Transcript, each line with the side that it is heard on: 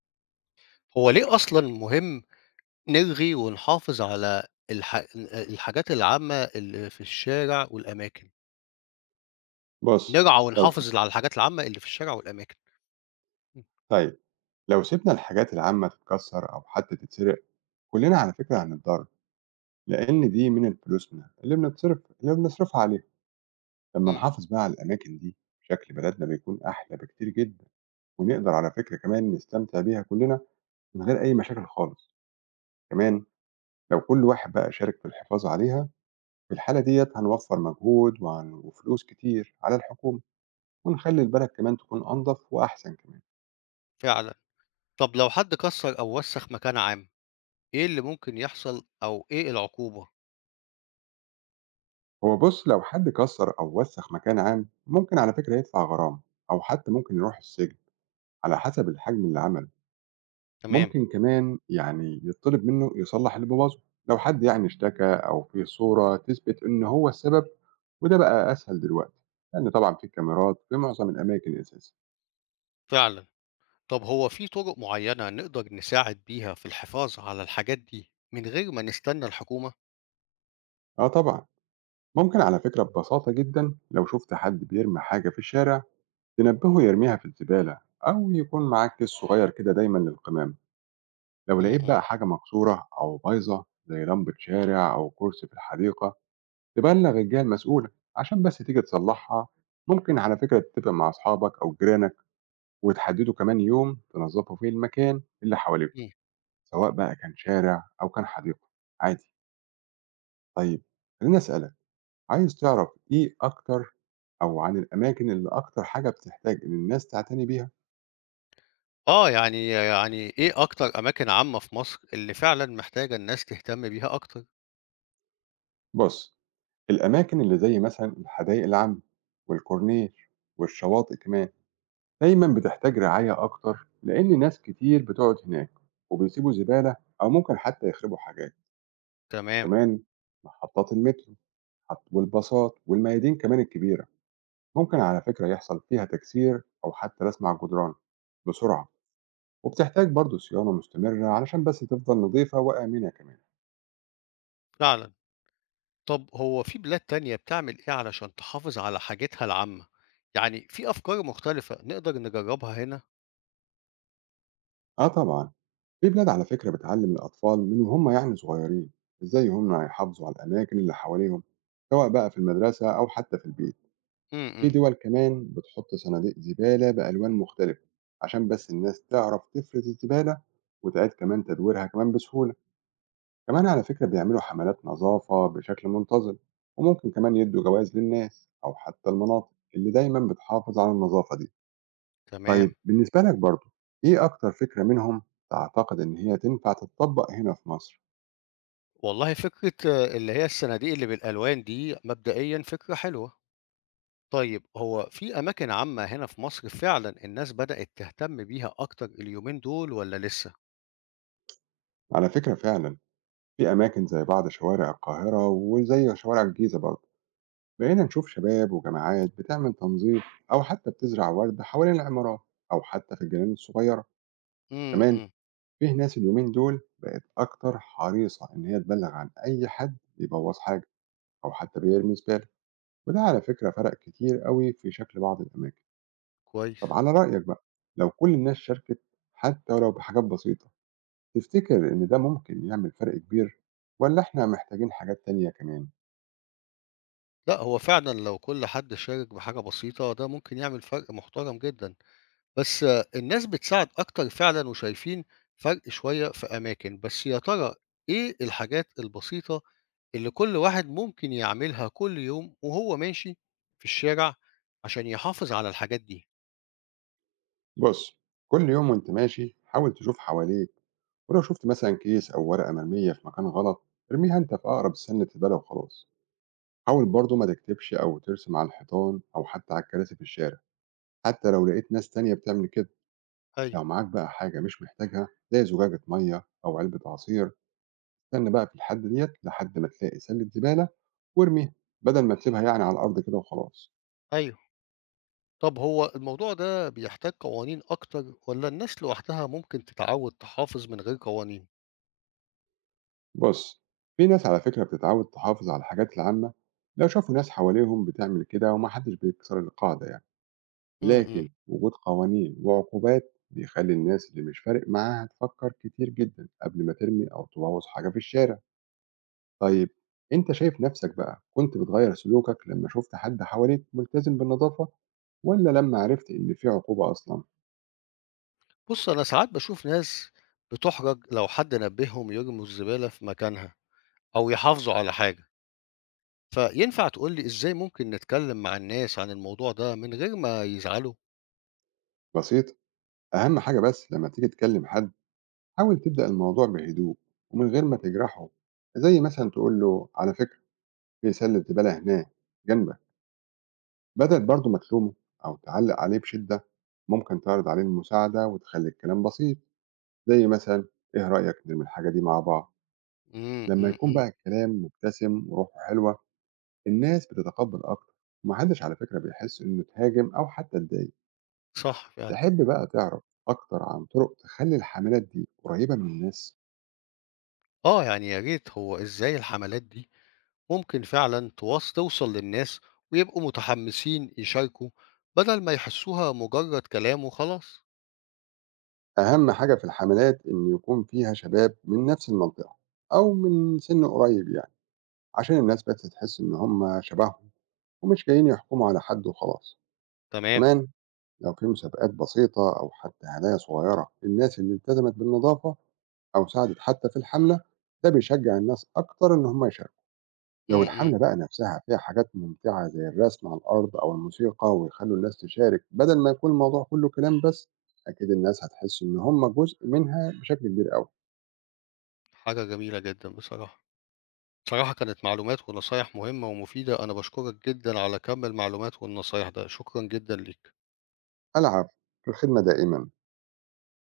left: هو ليه أصلًا مهم نلغي ونحافظ على الحاجات العامة اللي في الشارع والأماكن؟
right: بُص،
left: نرعى
right: لو س
left: ونحافظ على الحاجات العامة اللي في الشارع والأماكن. إمم.
right: طيب، لو سِبنا الحاجات العامة تتكسّر أو حتى تتسرق، كُلّنا على فكرة هنتضرّر، لإن دي من فلوسنا اللي بنتصرف اللي بنصرفها عليها. لمّا
left: إمم،
right: نحافظ بقى على الأماكن دي، شكل بلدنا بيكون أحلى بكتير جدًا، ونقدر على فكرة كمان نستمتع بيها كُلّنا من غير أي مشاكل خالص. كمان لو كل واحد بقى شارك في الحفاظ عليها، في الحالة ديّة هنوفّر مجهود وفلوس كتير على الحكومة، ونخلّي البلد كمان تكون أنضف وأحسن كمان.
left: فعلًا. طب لو حد كسّر أو وسّخ مكان عام، إيه اللي ممكن يحصل أو إيه العقوبة؟
right: هو بص لو حد كسر أو وسخ مكان عام ممكن على فكرة يدفع غرامة، أو حتى ممكن يروح السجن على حسب الحجم اللي عمله.
left: تمام،
right: ممكن كمان يعني يطلب منه يصلح اللي بوظه لو حد يعني اشتكى أو في صورة تثبت إن هو السبب، وده بقى أسهل دلوقتي لأن طبعا في كاميرات في معظم الأماكن أساسا.
left: فعلًا. طب هو في طرق معينة نقدر نساعد بيها في الحفاظ على الحاجات دي من غير ما نستنى الحكومة؟
right: أه طبعا، ممكن على فكرة ببساطة جدا لو شفت حد بيرمي حاجة في الشارع تنبهه يرميها في الزبالة، أو يكون معاك كيس صغير كده دايما للقمامة. لو
left: إمم،
right: لقيت
left: إمم،
right: بقى حاجة مكسورة أو بايظة زي لمبة شارع أو كرسي في الحديقة تبلغ الجهة المسؤولة عشان بس تيجي تصلحها. ممكن على فكرة تتفق مع أصحابك أو جيرانك وتحددوا كمان يوم تنظفوا فيه المكان اللي حواليكم،
left: إمم.
right: سواء بقى كان شارع أو كان حديقة. عادي. طيب، خليني أسألك، عايز تعرف إيه أكتر؟ أو عن الأماكن اللي أكتر حاجة بتحتاج إن الناس تعتني بيها؟
left: آه، يعني إيه أكتر أماكن عامة في مصر اللي فعلًا محتاجة الناس تهتم بيها أكتر؟
right: بص، الأماكن اللي زي مثلا الحدائق العامة والكورنيش والشواطئ كمان دايما بتحتاج رعاية أكتر، لأن ناس كتير بتقعد هناك وبيسيبوا زبالة، أو ممكن حتى يخربوا حاجات.
left: تمام،
right: كمان محطات المترو والباصات والميادين كمان الكبيرة ممكن على فكرة يحصل فيها تكسير أو حتى رسم على الجدران بسرعة، وبتحتاج برضه صيانة مستمرة علشان بس تفضل نظيفة وآمنة كمان.
left: فعلًا. طب هو في بلاد تانية بتعمل إيه علشان تحافظ على حاجتها العامة؟ يعني في أفكار مختلفة نقدر نجربها هنا؟
right: آه طبعا، في بلاد على فكرة بتعلم الأطفال من وهم يعني صغيرين إزاي هم يحافظوا على الأماكن اللي حواليهم، سواء بقى في المدرسة أو حتى في البيت.
left: إمم،
right: في
left: إمم،
right: دول كمان بتحط صناديق زبالة بألوان مختلفة عشان بس الناس تعرف تفرز الزبالة وتعيد كمان تدويرها كمان بسهولة. كمان على فكرة بيعملوا حملات نظافة بشكل منتظم، وممكن كمان يدوا جوائز للناس أو حتى المناطق اللي دايما بتحافظ على النظافة دي.
left: تمام.
right: طيب بالنسبة لك برضو، إيه أكتر فكرة منهم تعتقد إن هي تنفع تتطبق هنا في مصر؟
left: والله فكرة اللي هي الصناديق اللي بالألوان دي مبدئيًا فكرة حلوة. طيب هو في أماكن عامة هنا في مصر فعلا الناس بدأت تهتم بيها أكتر اليومين دول ولا لسه؟
right: على فكرة فعلا في أماكن زي بعض شوارع القاهرة وزي شوارع الجيزة برضو بقينا نشوف شباب وجماعات بتعمل تنظيف، أو حتى بتزرع ورد حوالين العمارات أو حتى في الجنان الصغيرة.
left: امم،
right: كمان
left: امم.
right: فيه ناس اليومين دول بقت أكتر حريصة إن هي تبلغ عن أي حد بيبوظ حاجة أو حتى بيرمي زبالة، وده على فكرة فرق كتير قوي في شكل بعض الأماكن. طب
left: كويس.
right: على رأيك بقى، لو كل الناس شاركت حتى ولو بحاجات بسيطة، تفتكر إن ده ممكن يعمل فرق كبير؟ ولا إحنا محتاجين حاجات تانية كمان؟
left: لا، هو فعلا لو كل حد شارك بحاجة بسيطة ده ممكن يعمل فرق محترم جدا. بس الناس بتساعد أكتر فعلا وشايفين فرق شوية في أماكن. بس يا ترى إيه الحاجات البسيطة اللي كل واحد ممكن يعملها كل يوم وهو ماشي في الشارع عشان يحافظ على الحاجات دي؟
right: بص، كل يوم وانت ماشي حاول تشوف حواليك، ولو شفت مثلا كيس او ورقه مرميه في مكان غلط ارميها انت في اقرب سنه زباله وخلاص. حاول برضو ما تكتبش او ترسم على الحيطان او حتى على الكراسي في الشارع، حتى لو لقيت ناس تانية بتعمل كده. لو
left: ايوه.
right: معاك بقى حاجه مش محتاجها زي زجاجه ميه او علبه عصير، استنى بقى في الحد ديت لحد ما تلاقي سله زباله وارميها، بدل ما تسيبها يعني على الارض كده وخلاص.
left: ايوه. طب هو الموضوع ده بيحتاج قوانين أكتر والّا الناس لوحدها ممكن تتعود تحافظ من غير قوانين؟
right: بُص، في ناس على فكرة بتتعود تحافظ على الحاجات العامة لو شافوا ناس حواليهم بتعمل كده وما حدش بيكسر القاعدة يعني،
left: إمم، إمم.
right: لكن وجود قوانين وعقوبات بيخلّي الناس اللي مش فارق معاها تفكر كتير جدًا قبل ما ترمي أو تبوّظ حاجة في الشارع. طيب، أنت شايف نفسك بقى كنت بتغيّر سلوكك لمّا شُفت حد حواليك ملتزم بالنضافة، والّا لمّا عرفت إن في عقوبة أصلًا؟
left: بُص، أنا ساعات باشوف ناس بتُحرج لو حد نبههم يرموا الزبالة في مكانها أو يحافظوا على حاجة، فينفع تقول لي إزاي ممكن نتكلم مع الناس عن الموضوع ده من غير ما يزعلوا؟
right: بسيطة، أهم حاجة بس لمّا تيجي تكلم حد حاول تبدأ الموضوع بهدوء ومن غير ما تجرحه، زي مثلا تقول له على فكرة في سلة زبالة هناك جنبك، بدل برضه ما تلومه أو تعلق عليه بشدة. ممكن تعرض عليه المساعدة وتخلي الكلام بسيط، زي مثلا إيه رأيك نرمي الحاجة دي مع بعض.
left: إمم،
right: لما
left: إمم،
right: يكون
left: إمم.
right: بقى الكلام مبتسم وروحه حلوة الناس بتتقبل أكتر، ومحدش على فكرة بيحس إنه اتهاجم أو حتى اتضايق.
left: صح فعلًا.
right: تحب بقى تعرف أكتر عن طرق تخلي الحملات دي قريبة من الناس؟
left: آه، يعني يا ريت، هو إزاي الحملات دي ممكن فعلا توصل للناس ويبقوا متحمسين يشاركوا بدل ما يحسوها مجرد كلام وخلاص؟
right: أهم حاجة في الحملات إن يكون فيها شباب من نفس المنطقة أو من سن قريب يعني، عشان الناس بس تحس إن هم شبههم ومش جايين يحكموا على حد وخلاص.
left: تمام.
right: كمان لو في مسابقات بسيطة أو حتى هدايا صغيرة للناس اللي التزمت بالنظافة أو ساعدت حتى في الحملة، ده بيشجع الناس أكتر إن هم يشاركوا. لو
left: م-م.
right: الحملة بقى نفسها فيها حاجات ممتعة زي الرسم على الأرض أو الموسيقى ويخلوا الناس تشارك بدل ما يكون الموضوع كله كلام بس، أكيد الناس هتحس إن هم جزء منها بشكل كبير أوي.
left: حاجة جميلة جدا بصراحة. بصراحة كانت معلومات ونصايح مهمة ومفيدة، أنا بشكرك جدا على كم المعلومات والنصايح ده. شكرا جدا ليك.
right: ألعب، في الخدمة دائمًا.